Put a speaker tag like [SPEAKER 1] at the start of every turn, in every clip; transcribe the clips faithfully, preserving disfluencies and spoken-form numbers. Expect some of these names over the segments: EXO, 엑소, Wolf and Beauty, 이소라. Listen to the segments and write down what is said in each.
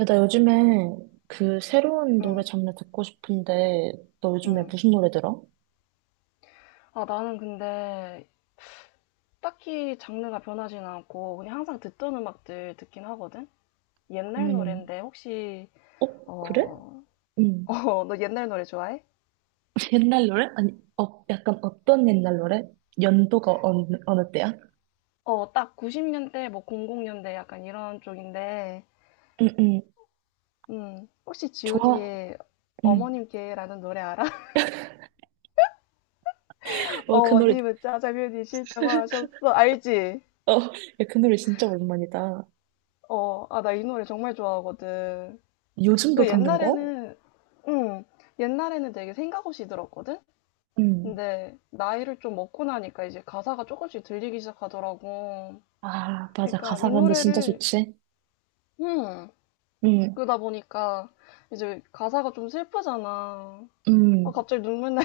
[SPEAKER 1] 야, 나 요즘에 그 새로운 노래
[SPEAKER 2] 응,
[SPEAKER 1] 장르 듣고 싶은데, 너 요즘에
[SPEAKER 2] 응.
[SPEAKER 1] 무슨 노래 들어?
[SPEAKER 2] 아, 나는 근데 딱히 장르가 변하진 않고 그냥 항상 듣던 음악들 듣긴 하거든? 옛날
[SPEAKER 1] 그러면은,
[SPEAKER 2] 노랜데 혹시,
[SPEAKER 1] 어? 그래?
[SPEAKER 2] 어,
[SPEAKER 1] 응.
[SPEAKER 2] 어, 너 옛날 노래 좋아해?
[SPEAKER 1] 옛날 노래? 아니, 어, 약간 어떤 옛날 노래? 연도가 어느, 어느 때야?
[SPEAKER 2] 어, 딱 구십 년대, 뭐 이천 년대 약간 이런 쪽인데,
[SPEAKER 1] 응, 응.
[SPEAKER 2] 음, 혹시 지우디
[SPEAKER 1] 좋아.
[SPEAKER 2] 의
[SPEAKER 1] 응.
[SPEAKER 2] 어머님께라는 노래 알아?
[SPEAKER 1] 와, 그 노래,
[SPEAKER 2] 어머님은 짜장면이 싫다고 하셨어. 알지?
[SPEAKER 1] 어, 야, 그 노래 진짜 오랜만이다.
[SPEAKER 2] 어, 아, 나 이 노래 정말 좋아하거든.
[SPEAKER 1] 요즘도
[SPEAKER 2] 그
[SPEAKER 1] 듣는 거야?
[SPEAKER 2] 옛날에는, 음 옛날에는 되게 생각 없이 들었거든?
[SPEAKER 1] 응.
[SPEAKER 2] 근데 나이를 좀 먹고 나니까 이제 가사가 조금씩 들리기 시작하더라고.
[SPEAKER 1] 아, 맞아.
[SPEAKER 2] 그러니까 이
[SPEAKER 1] 가사가 근데 진짜
[SPEAKER 2] 노래를
[SPEAKER 1] 좋지?
[SPEAKER 2] 음
[SPEAKER 1] 응,
[SPEAKER 2] 그러다 보니까 이제 가사가 좀 슬프잖아. 아,
[SPEAKER 1] 응.
[SPEAKER 2] 갑자기 눈물 나.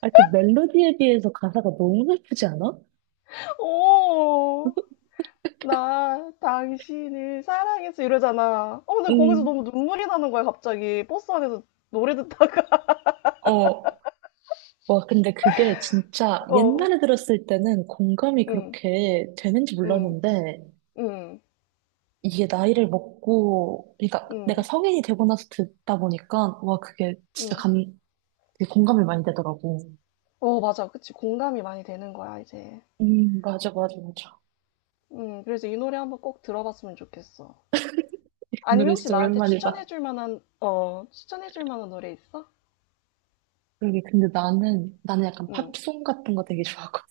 [SPEAKER 1] 아, 그 멜로디에 비해서 가사가 너무 슬프지 않아?
[SPEAKER 2] 오, 나 당신을 사랑했어 이러잖아. 어, 근데 거기서
[SPEAKER 1] 응.
[SPEAKER 2] 너무 눈물이 나는 거야 갑자기 버스 안에서 노래 듣다가.
[SPEAKER 1] 어. 와, 근데 그게 진짜
[SPEAKER 2] 어,
[SPEAKER 1] 옛날에 들었을 때는 공감이
[SPEAKER 2] 응,
[SPEAKER 1] 그렇게 되는지
[SPEAKER 2] 응,
[SPEAKER 1] 몰랐는데,
[SPEAKER 2] 응,
[SPEAKER 1] 이게 나이를 먹고, 그러니까 내가
[SPEAKER 2] 응,
[SPEAKER 1] 성인이 되고 나서 듣다 보니까, 와, 그게 진짜
[SPEAKER 2] 응.
[SPEAKER 1] 감, 되게 공감이 많이 되더라고.
[SPEAKER 2] 어, 맞아, 그치. 공감이 많이 되는 거야 이제.
[SPEAKER 1] 음, 맞아, 맞아, 맞아.
[SPEAKER 2] 음, 그래서 이 노래 한번 꼭 들어봤으면 좋겠어.
[SPEAKER 1] 이
[SPEAKER 2] 아니면
[SPEAKER 1] 노래
[SPEAKER 2] 혹시
[SPEAKER 1] 진짜
[SPEAKER 2] 나한테
[SPEAKER 1] 오랜만이다.
[SPEAKER 2] 추천해줄 만한, 어, 추천해줄 만한 노래 있어?
[SPEAKER 1] 그러게, 근데 나는, 나는 약간
[SPEAKER 2] 응.
[SPEAKER 1] 팝송 같은 거 되게 좋아하거든.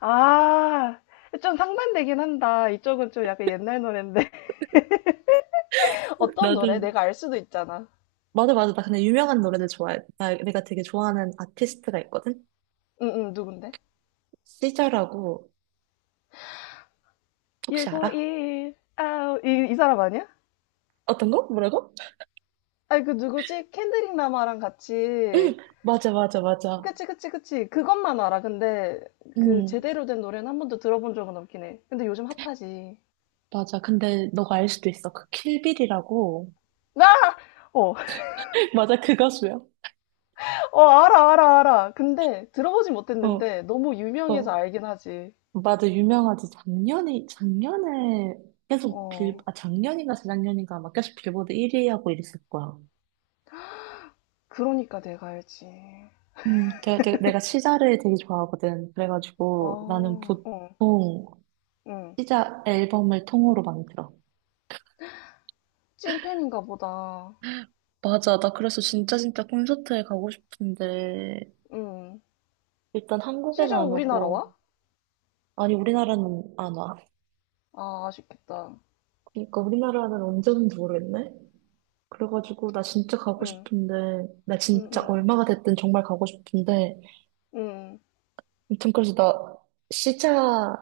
[SPEAKER 2] 아, 좀 상반되긴 한다. 이쪽은 좀 약간 옛날 노래인데. 어떤 노래?
[SPEAKER 1] 나는,
[SPEAKER 2] 내가 알 수도 있잖아.
[SPEAKER 1] 맞아, 맞아. 나 근데 유명한 노래들 좋아해. 나, 내가 되게 좋아하는 아티스트가 있거든?
[SPEAKER 2] 응, 응, 누군데?
[SPEAKER 1] 시절라고 혹시 알아?
[SPEAKER 2] 육오일, 아우, 이, 이 사람 아니야?
[SPEAKER 1] 어떤 거? 뭐라고?
[SPEAKER 2] 아니, 그 누구지? 켄드릭 라마랑 같이.
[SPEAKER 1] 맞아, 맞아, 맞아.
[SPEAKER 2] 그치, 그치, 그치. 그것만 알아. 근데 그
[SPEAKER 1] 음,
[SPEAKER 2] 제대로 된 노래는 한 번도 들어본 적은 없긴 해. 근데 요즘 핫하지.
[SPEAKER 1] 맞아. 근데 너가 알 수도 있어. 그 킬빌이라고.
[SPEAKER 2] 나? 어,
[SPEAKER 1] 맞아, 그 가수야.
[SPEAKER 2] 어, 알아, 알아, 알아. 근데 들어보진
[SPEAKER 1] 어,
[SPEAKER 2] 못했는데 너무 유명해서
[SPEAKER 1] 어.
[SPEAKER 2] 알긴 하지.
[SPEAKER 1] 맞아, 유명하지. 작년에, 작년에 계속 빌,
[SPEAKER 2] 어,
[SPEAKER 1] 아, 작년인가 재작년인가 막 계속 빌보드 일 위 하고 이랬을 거야.
[SPEAKER 2] 그러니까 내가 알지.
[SPEAKER 1] 음, 내가, 내가 내가 시자를 되게 좋아하거든. 그래가지고 나는
[SPEAKER 2] 아, 응,
[SPEAKER 1] 보통
[SPEAKER 2] 응.
[SPEAKER 1] 시자 앨범을 통으로 많이 들어.
[SPEAKER 2] 찐팬인가 보다.
[SPEAKER 1] 맞아, 나 그래서 진짜 진짜 콘서트에 가고 싶은데
[SPEAKER 2] 응.
[SPEAKER 1] 일단 한국에는
[SPEAKER 2] 시저
[SPEAKER 1] 안
[SPEAKER 2] 우리나라 와?
[SPEAKER 1] 오고 아니, 우리나라는 안 와.
[SPEAKER 2] 아, 아쉽겠다.
[SPEAKER 1] 그러니까 우리나라는 언제는지 모르겠네. 그래가지고 나 진짜 가고
[SPEAKER 2] 응,
[SPEAKER 1] 싶은데 나
[SPEAKER 2] 응,
[SPEAKER 1] 진짜
[SPEAKER 2] 응,
[SPEAKER 1] 얼마가 됐든 정말 가고 싶은데
[SPEAKER 2] 응.
[SPEAKER 1] 아무튼 그래서 나 시자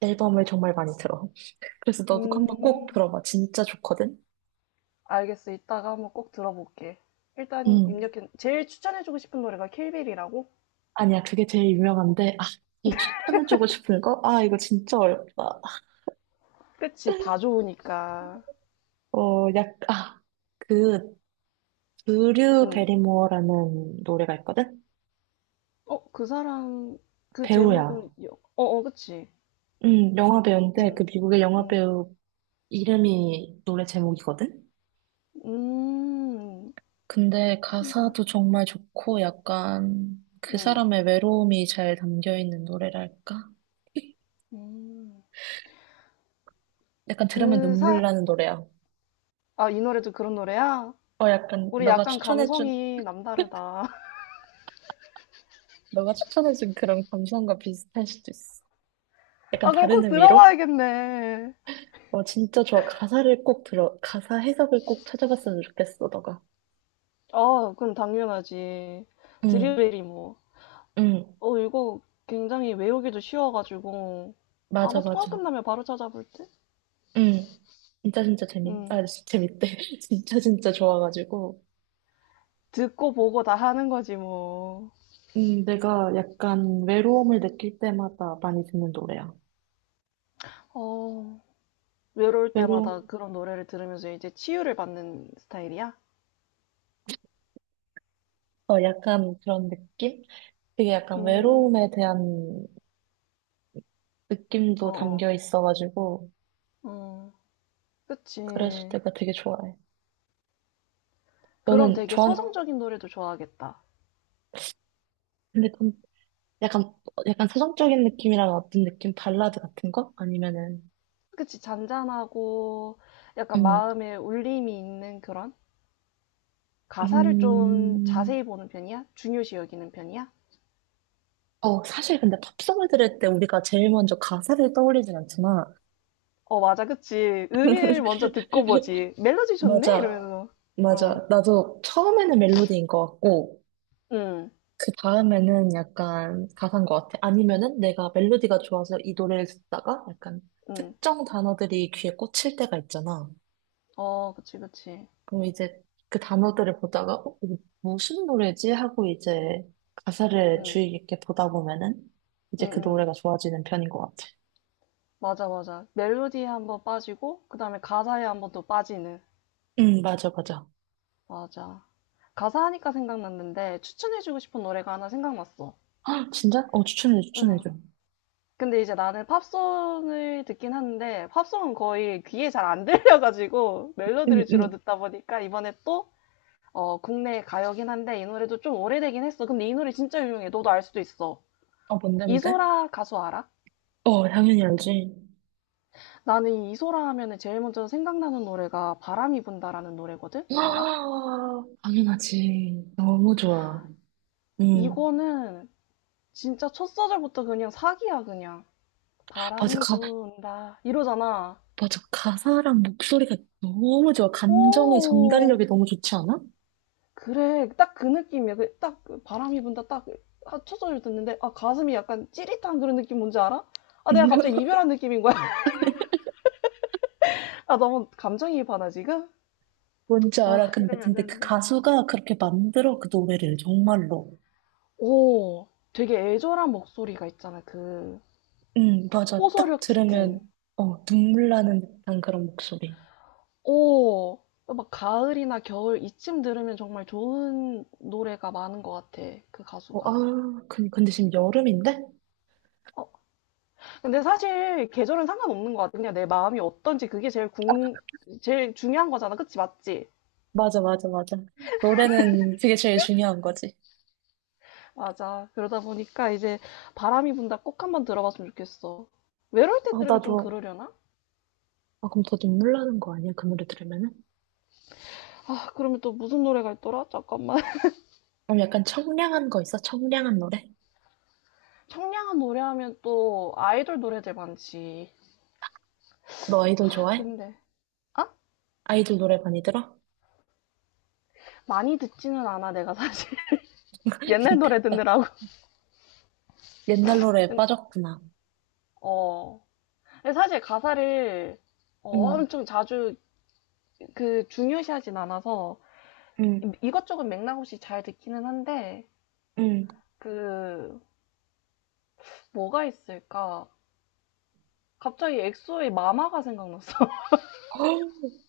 [SPEAKER 1] 앨범을 정말 많이 들어. 그래서 너도 한번 꼭
[SPEAKER 2] 음,
[SPEAKER 1] 들어봐. 진짜 좋거든.
[SPEAKER 2] 알겠어. 이따가 한번 꼭 들어볼게. 일단
[SPEAKER 1] 음.
[SPEAKER 2] 입력해. 제일 추천해주고 싶은 노래가 킬빌이라고?
[SPEAKER 1] 아니야, 그게 제일 유명한데 아, 이 추천해주고 싶은 거? 아, 이거 진짜 어렵다.
[SPEAKER 2] 그치, 다 좋으니까.
[SPEAKER 1] 어, 약, 아, 그, 드류
[SPEAKER 2] 응.
[SPEAKER 1] 베리모어라는 노래가 있거든?
[SPEAKER 2] 어, 그 사람, 그
[SPEAKER 1] 배우야.
[SPEAKER 2] 제목은, 여- 어, 어, 그치.
[SPEAKER 1] 음, 영화 배우인데 그
[SPEAKER 2] 응,
[SPEAKER 1] 미국의 영화
[SPEAKER 2] 응.
[SPEAKER 1] 배우 이름이 노래 제목이거든?
[SPEAKER 2] 음,
[SPEAKER 1] 근데 가사도
[SPEAKER 2] 신기하다.
[SPEAKER 1] 정말 좋고 약간 그
[SPEAKER 2] 응,
[SPEAKER 1] 사람의 외로움이 잘 담겨 있는 노래랄까?
[SPEAKER 2] 음.
[SPEAKER 1] 약간 들으면
[SPEAKER 2] 그
[SPEAKER 1] 눈물
[SPEAKER 2] 사,
[SPEAKER 1] 나는 노래야.
[SPEAKER 2] 아, 이 노래도 그런 노래야?
[SPEAKER 1] 어, 약간
[SPEAKER 2] 우리
[SPEAKER 1] 너가
[SPEAKER 2] 약간
[SPEAKER 1] 추천해준,
[SPEAKER 2] 감성이 남다르다.
[SPEAKER 1] 너가 추천해준 그런 감성과 비슷할 수도 있어. 약간
[SPEAKER 2] 아, 그럼
[SPEAKER 1] 다른
[SPEAKER 2] 꼭
[SPEAKER 1] 의미로?
[SPEAKER 2] 들어봐야겠네.
[SPEAKER 1] 어, 진짜 좋아. 가사를 꼭 들어, 가사 해석을 꼭 찾아봤으면 좋겠어, 너가.
[SPEAKER 2] 아, 그럼 당연하지.
[SPEAKER 1] 응,
[SPEAKER 2] 드릴베리 뭐.
[SPEAKER 1] 응.
[SPEAKER 2] 어, 이거 굉장히 외우기도 쉬워가지고. 아마
[SPEAKER 1] 맞아,
[SPEAKER 2] 통화
[SPEAKER 1] 맞아.
[SPEAKER 2] 끝나면 바로 찾아볼 듯?
[SPEAKER 1] 응. 진짜 진짜 재밌,
[SPEAKER 2] 응.
[SPEAKER 1] 아, 진- 재밌대. 진짜 진짜 좋아가지고.
[SPEAKER 2] 듣고 보고 다 하는 거지, 뭐.
[SPEAKER 1] 음, 내가 약간 외로움을 느낄 때마다 많이 듣는 노래야.
[SPEAKER 2] 어, 외로울 때마다
[SPEAKER 1] 외로,
[SPEAKER 2] 그런 노래를 들으면서 이제 치유를 받는 스타일이야?
[SPEAKER 1] 어, 약간 그런 느낌? 되게 약간
[SPEAKER 2] 음,
[SPEAKER 1] 외로움에 대한 느낌도
[SPEAKER 2] 어어,
[SPEAKER 1] 담겨 있어가지고.
[SPEAKER 2] 어, 어. 응. 그치.
[SPEAKER 1] 그래서 내가 되게 좋아해.
[SPEAKER 2] 그럼
[SPEAKER 1] 너는
[SPEAKER 2] 되게
[SPEAKER 1] 좋아,
[SPEAKER 2] 서정적인 노래도 좋아하겠다.
[SPEAKER 1] 근데 좀 약간, 약간 서정적인 느낌이랑 어떤 느낌? 발라드 같은 거? 아니면은,
[SPEAKER 2] 그치, 잔잔하고 약간
[SPEAKER 1] 음,
[SPEAKER 2] 마음에 울림이 있는 그런? 가사를 좀
[SPEAKER 1] 음,
[SPEAKER 2] 자세히 보는 편이야? 중요시 여기는 편이야?
[SPEAKER 1] 어, 사실 근데 팝송을 들을 때 우리가 제일 먼저 가사를 떠올리진 않잖아.
[SPEAKER 2] 어, 맞아, 그치. 음일 먼저 듣고 보지. 멜로디 좋네?
[SPEAKER 1] 맞아.
[SPEAKER 2] 이러면서. 어,
[SPEAKER 1] 맞아. 나도 처음에는 멜로디인 것 같고,
[SPEAKER 2] 응,
[SPEAKER 1] 그 다음에는 약간 가사인 것 같아. 아니면은 내가 멜로디가 좋아서 이 노래를 듣다가 약간
[SPEAKER 2] 응.
[SPEAKER 1] 특정 단어들이 귀에 꽂힐 때가 있잖아.
[SPEAKER 2] 어, 그치, 그치.
[SPEAKER 1] 그럼 이제 그 단어들을 보다가, 어, 이거 무슨 노래지? 하고 이제 가사를
[SPEAKER 2] 응,
[SPEAKER 1] 주의 깊게 보다 보면은
[SPEAKER 2] 응,
[SPEAKER 1] 이제 그
[SPEAKER 2] 응.
[SPEAKER 1] 노래가 좋아지는 편인 것 같아.
[SPEAKER 2] 맞아, 맞아. 멜로디에 한번 빠지고, 그 다음에 가사에 한번 또 빠지는.
[SPEAKER 1] 응, 맞아, 맞아.
[SPEAKER 2] 맞아. 가사 하니까 생각났는데, 추천해주고 싶은 노래가 하나 생각났어.
[SPEAKER 1] 아, 진짜? 어, 추천해,
[SPEAKER 2] 응.
[SPEAKER 1] 추천해줘.
[SPEAKER 2] 근데 이제 나는 팝송을 듣긴 하는데 팝송은 거의 귀에 잘 안 들려가지고
[SPEAKER 1] 응,
[SPEAKER 2] 멜로디를 주로
[SPEAKER 1] 응.
[SPEAKER 2] 듣다 보니까 이번에 또 어, 국내 가요긴 한데 이 노래도 좀 오래되긴 했어. 근데 이 노래 진짜 유명해. 너도 알 수도 있어.
[SPEAKER 1] 아, 뭔데, 뭔데?
[SPEAKER 2] 이소라 가수 알아?
[SPEAKER 1] 어, 당연히 알지.
[SPEAKER 2] 나는 이 이소라 하면은 제일 먼저 생각나는 노래가 바람이 분다라는 노래거든? 알아?
[SPEAKER 1] 와, 당연하지. 너무 좋아. 응.
[SPEAKER 2] 이거는 진짜 첫 소절부터 그냥 사기야, 그냥.
[SPEAKER 1] 맞아,
[SPEAKER 2] 바람이
[SPEAKER 1] 가,
[SPEAKER 2] 분다. 이러잖아.
[SPEAKER 1] 맞아. 가사랑 목소리가 너무 좋아. 감정의 전달력이
[SPEAKER 2] 오,
[SPEAKER 1] 너무 좋지 않아?
[SPEAKER 2] 그래, 딱 그 느낌이야. 그, 딱 그 바람이 분다, 딱 그- 아, 첫소를 듣는데, 아, 가슴이 약간 찌릿한 그런 느낌 뭔지 알아? 아, 내가
[SPEAKER 1] 응,
[SPEAKER 2] 갑자기 이별한 느낌인 거야. 아, 너무 감정이입하나, 지금?
[SPEAKER 1] 뭔지 알아.
[SPEAKER 2] 아,
[SPEAKER 1] 근데,
[SPEAKER 2] 이러면 안
[SPEAKER 1] 근데 그
[SPEAKER 2] 되는데.
[SPEAKER 1] 가수가 그렇게 만들어, 그 노래를, 정말로.
[SPEAKER 2] 오, 되게 애절한 목소리가 있잖아, 그,
[SPEAKER 1] 응, 맞아. 딱
[SPEAKER 2] 호소력
[SPEAKER 1] 들으면,
[SPEAKER 2] 짙은.
[SPEAKER 1] 어, 눈물 나는 듯한 그런 목소리.
[SPEAKER 2] 오, 막 가을이나 겨울 이쯤 들으면 정말 좋은 노래가 많은 것 같아, 그
[SPEAKER 1] 어,
[SPEAKER 2] 가수가.
[SPEAKER 1] 아, 근- 근데 지금 여름인데?
[SPEAKER 2] 어, 근데 사실 계절은 상관없는 것 같아. 그냥 내 마음이 어떤지 그게 제일 궁, 제일 중요한 거잖아. 그치, 맞지?
[SPEAKER 1] 맞아, 맞아, 맞아. 노래는 그게 제일 중요한 거지.
[SPEAKER 2] 맞아. 그러다 보니까 이제 바람이 분다 꼭 한번 들어봤으면 좋겠어. 외로울 때
[SPEAKER 1] 어,
[SPEAKER 2] 들으면 좀
[SPEAKER 1] 나도,
[SPEAKER 2] 그러려나?
[SPEAKER 1] 아, 그럼 더 눈물 나는 거 아니야? 그 노래 들으면은?
[SPEAKER 2] 아, 그러면 또 무슨 노래가 있더라? 잠깐만.
[SPEAKER 1] 그럼 약간 청량한 거 있어? 청량한 노래?
[SPEAKER 2] 청량한 노래 하면 또 아이돌 노래들 많지.
[SPEAKER 1] 너 아이돌
[SPEAKER 2] 아,
[SPEAKER 1] 좋아해?
[SPEAKER 2] 근데, 아?
[SPEAKER 1] 아이돌 노래 많이 들어?
[SPEAKER 2] 많이 듣지는 않아, 내가 사실. 옛날 노래
[SPEAKER 1] 나
[SPEAKER 2] 듣느라고.
[SPEAKER 1] 옛날 노래에
[SPEAKER 2] 근-
[SPEAKER 1] 빠졌구나.
[SPEAKER 2] 어. 근데 사실 가사를 어,
[SPEAKER 1] 응,
[SPEAKER 2] 엄청 자주 그 중요시하진 않아서
[SPEAKER 1] 응,
[SPEAKER 2] 이것저것 맥락 없이 잘 듣기는 한데,
[SPEAKER 1] 응.
[SPEAKER 2] 그, 뭐가 있을까? 갑자기 엑소의 마마가 생각났어.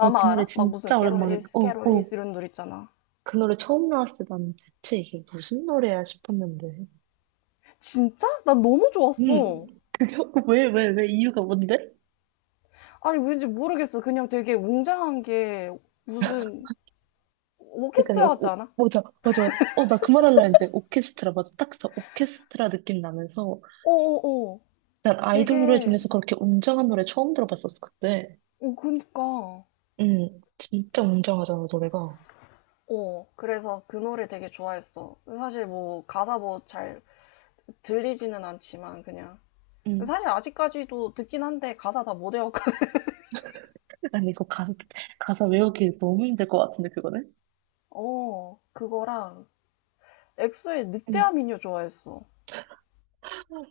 [SPEAKER 1] 아 그 노래
[SPEAKER 2] 알아? 막 무슨
[SPEAKER 1] 진짜 오랜만이다.
[SPEAKER 2] 캐롤리스,
[SPEAKER 1] 어, 어.
[SPEAKER 2] 캐롤리스 이런 노래 있잖아.
[SPEAKER 1] 그 노래 처음 나왔을 때 나는 대체 이게 무슨 노래야 싶었는데.
[SPEAKER 2] 진짜? 난 너무
[SPEAKER 1] 응.
[SPEAKER 2] 좋았어.
[SPEAKER 1] 그게, 왜, 왜, 왜? 이유가 뭔데?
[SPEAKER 2] 아니, 왠지 모르겠어. 그냥 되게 웅장한 게 무슨
[SPEAKER 1] 그러니까
[SPEAKER 2] 오케스트라 같지
[SPEAKER 1] 오, 오,
[SPEAKER 2] 않아?
[SPEAKER 1] 맞아 맞아 어 나 그 말 하려 했는데 오케스트라 맞아 딱저 오케스트라 느낌 나면서
[SPEAKER 2] 어어어.
[SPEAKER 1] 난 아이돌 노래
[SPEAKER 2] 되게,
[SPEAKER 1] 중에서 그렇게 웅장한 노래 처음 들어봤었어 그때
[SPEAKER 2] 어, 그니까.
[SPEAKER 1] 응 진짜 웅장하잖아 노래가
[SPEAKER 2] 어, 그래서 그 노래 되게 좋아했어. 사실 뭐 가사 뭐 잘 들리지는 않지만 그냥.
[SPEAKER 1] 응
[SPEAKER 2] 사실 아직까지도 듣긴 한데 가사 다 못 외웠거든.
[SPEAKER 1] 아니 이거 가, 가사 외우기 너무 힘들 것 같은데 그거는
[SPEAKER 2] 어, 그거랑 엑소의
[SPEAKER 1] 응
[SPEAKER 2] 늑대와 미녀 좋아했어.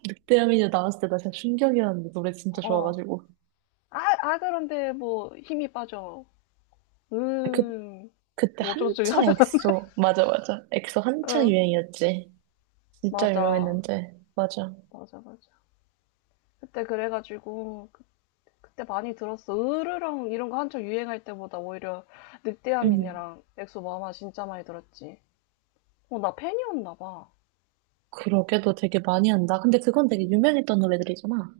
[SPEAKER 1] 늑대여미녀 나왔을 때 나 진짜 충격이었는데 노래 진짜
[SPEAKER 2] 어,
[SPEAKER 1] 좋아가지고
[SPEAKER 2] 아, 아, 그런데 뭐 힘이 빠져.
[SPEAKER 1] 그
[SPEAKER 2] 음,
[SPEAKER 1] 그때
[SPEAKER 2] 뭐 어쩌지
[SPEAKER 1] 한창
[SPEAKER 2] 하자.
[SPEAKER 1] 엑소 맞아 맞아 엑소 한창
[SPEAKER 2] 응,
[SPEAKER 1] 유행이었지 진짜
[SPEAKER 2] 맞아.
[SPEAKER 1] 유명했는데 맞아
[SPEAKER 2] 맞아, 맞아. 그때 그래가지고, 그- 그때 많이 들었어. 으르렁 이런 거 한창 유행할 때보다 오히려 늑대와
[SPEAKER 1] 응
[SPEAKER 2] 미녀랑 엑소 마마 진짜 많이 들었지. 어, 나 팬이었나 봐.
[SPEAKER 1] 그러게, 너 되게 많이 한다. 근데 그건 되게 유명했던 노래들이잖아.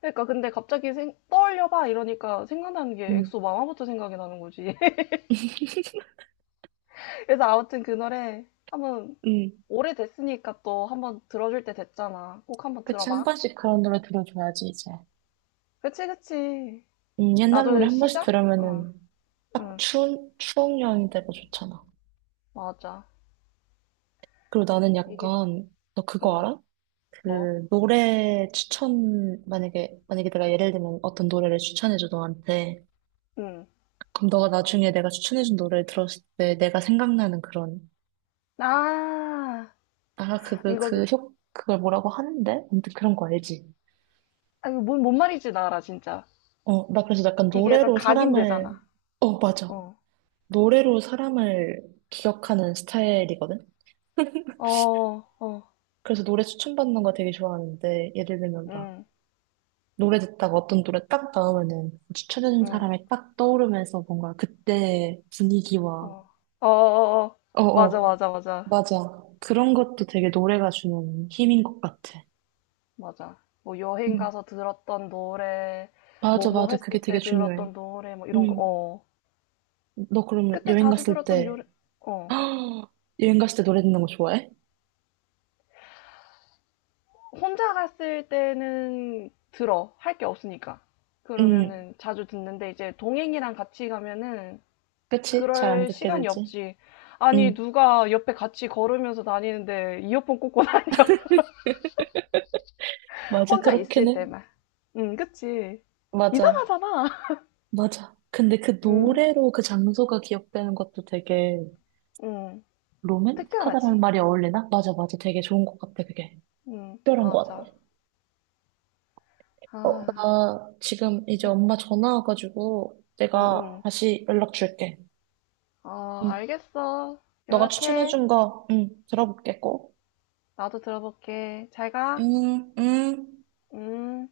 [SPEAKER 2] 그러니까 근데 갑자기 생- 떠올려봐 이러니까 생각나는 게
[SPEAKER 1] 응,
[SPEAKER 2] 엑소 마마부터 생각이 나는 거지. 그래서 아무튼 그 노래 한번
[SPEAKER 1] 응,
[SPEAKER 2] 오래됐으니까 또 한번 들어줄 때 됐잖아. 꼭 한번
[SPEAKER 1] 그치, 한
[SPEAKER 2] 들어봐.
[SPEAKER 1] 번씩 그런 노래 들어줘야지, 이제.
[SPEAKER 2] 그치, 그치.
[SPEAKER 1] 음, 옛날 노래
[SPEAKER 2] 나도
[SPEAKER 1] 한 번씩
[SPEAKER 2] 시작? 응,
[SPEAKER 1] 들으면은 딱
[SPEAKER 2] 응,
[SPEAKER 1] 추운, 추억 여행이 되고 좋잖아.
[SPEAKER 2] 맞아.
[SPEAKER 1] 그리고 나는
[SPEAKER 2] 이게,
[SPEAKER 1] 약간, 너 그거
[SPEAKER 2] 응,
[SPEAKER 1] 알아?
[SPEAKER 2] 뭐,
[SPEAKER 1] 그, 노래 추천, 만약에, 만약에 내가 예를 들면 어떤 노래를 추천해줘, 너한테.
[SPEAKER 2] 응.
[SPEAKER 1] 그럼 너가 나중에 내가 추천해준 노래를 들었을 때 내가 생각나는 그런,
[SPEAKER 2] 아,
[SPEAKER 1] 아, 그, 그,
[SPEAKER 2] 이거,
[SPEAKER 1] 그 효, 그걸 뭐라고 하는데? 아무튼 그런 거 알지?
[SPEAKER 2] 아, 이거 뭔, 뭔 말인지 나 알아, 진짜.
[SPEAKER 1] 어, 나 그래서 약간
[SPEAKER 2] 이게 약간
[SPEAKER 1] 노래로 사람을,
[SPEAKER 2] 각인되잖아.
[SPEAKER 1] 어, 맞아.
[SPEAKER 2] 어,
[SPEAKER 1] 노래로 사람을 기억하는 스타일이거든?
[SPEAKER 2] 어, 어,
[SPEAKER 1] 그래서 노래 추천받는 거 되게 좋아하는데, 예를 들면 막,
[SPEAKER 2] 응,
[SPEAKER 1] 노래 듣다가 어떤 노래 딱 나오면은, 추천해준
[SPEAKER 2] 응,
[SPEAKER 1] 사람이 딱 떠오르면서 뭔가 그때
[SPEAKER 2] 어,
[SPEAKER 1] 분위기와,
[SPEAKER 2] 어, 어, 어. 어. 맞아,
[SPEAKER 1] 어어,
[SPEAKER 2] 맞아, 맞아,
[SPEAKER 1] 맞아. 그런 것도 되게 노래가 주는 힘인 것 같아.
[SPEAKER 2] 맞아. 뭐 여행
[SPEAKER 1] 음.
[SPEAKER 2] 가서 들었던 노래,
[SPEAKER 1] 맞아,
[SPEAKER 2] 뭐뭐
[SPEAKER 1] 맞아. 그게
[SPEAKER 2] 했을
[SPEAKER 1] 되게
[SPEAKER 2] 때
[SPEAKER 1] 중요해.
[SPEAKER 2] 들었던 노래, 뭐 이런 거,
[SPEAKER 1] 음.
[SPEAKER 2] 어.
[SPEAKER 1] 너 그러면
[SPEAKER 2] 그때
[SPEAKER 1] 여행
[SPEAKER 2] 자주
[SPEAKER 1] 갔을
[SPEAKER 2] 들었던
[SPEAKER 1] 때,
[SPEAKER 2] 노래, 어.
[SPEAKER 1] 여행 갔을 때 노래 듣는 거 좋아해?
[SPEAKER 2] 혼자 갔을 때는 들어. 할 게 없으니까.
[SPEAKER 1] 응.
[SPEAKER 2] 그러면은 자주 듣는데 이제 동행이랑 같이 가면은
[SPEAKER 1] 그치? 잘 안
[SPEAKER 2] 그럴
[SPEAKER 1] 듣게
[SPEAKER 2] 시간이
[SPEAKER 1] 되지.
[SPEAKER 2] 없지. 아니,
[SPEAKER 1] 응,
[SPEAKER 2] 누가 옆에 같이 걸으면서 다니는데 이어폰 꽂고 다니,
[SPEAKER 1] 맞아.
[SPEAKER 2] 혼자
[SPEAKER 1] 그렇긴
[SPEAKER 2] 있을
[SPEAKER 1] 해.
[SPEAKER 2] 때만. 응, 그치.
[SPEAKER 1] 맞아.
[SPEAKER 2] 이상하잖아.
[SPEAKER 1] 맞아. 근데 그
[SPEAKER 2] 응,
[SPEAKER 1] 노래로 그 장소가 기억되는 것도 되게
[SPEAKER 2] 응.
[SPEAKER 1] 로맨틱하다라는
[SPEAKER 2] 특별하지.
[SPEAKER 1] 말이 어울리나? 맞아, 맞아. 되게 좋은 것 같아, 그게.
[SPEAKER 2] 응,
[SPEAKER 1] 특별한 것
[SPEAKER 2] 맞아.
[SPEAKER 1] 같아. 어,
[SPEAKER 2] 아,
[SPEAKER 1] 나 지금 이제
[SPEAKER 2] 응,
[SPEAKER 1] 엄마 전화 와가지고
[SPEAKER 2] 응,
[SPEAKER 1] 내가
[SPEAKER 2] 응.
[SPEAKER 1] 다시 연락 줄게.
[SPEAKER 2] 아
[SPEAKER 1] 응.
[SPEAKER 2] 알겠어.
[SPEAKER 1] 너가
[SPEAKER 2] 연락해.
[SPEAKER 1] 추천해준 거, 응, 들어볼게, 꼭.
[SPEAKER 2] 나도 들어볼게. 잘 가.
[SPEAKER 1] 응, 응.
[SPEAKER 2] 음.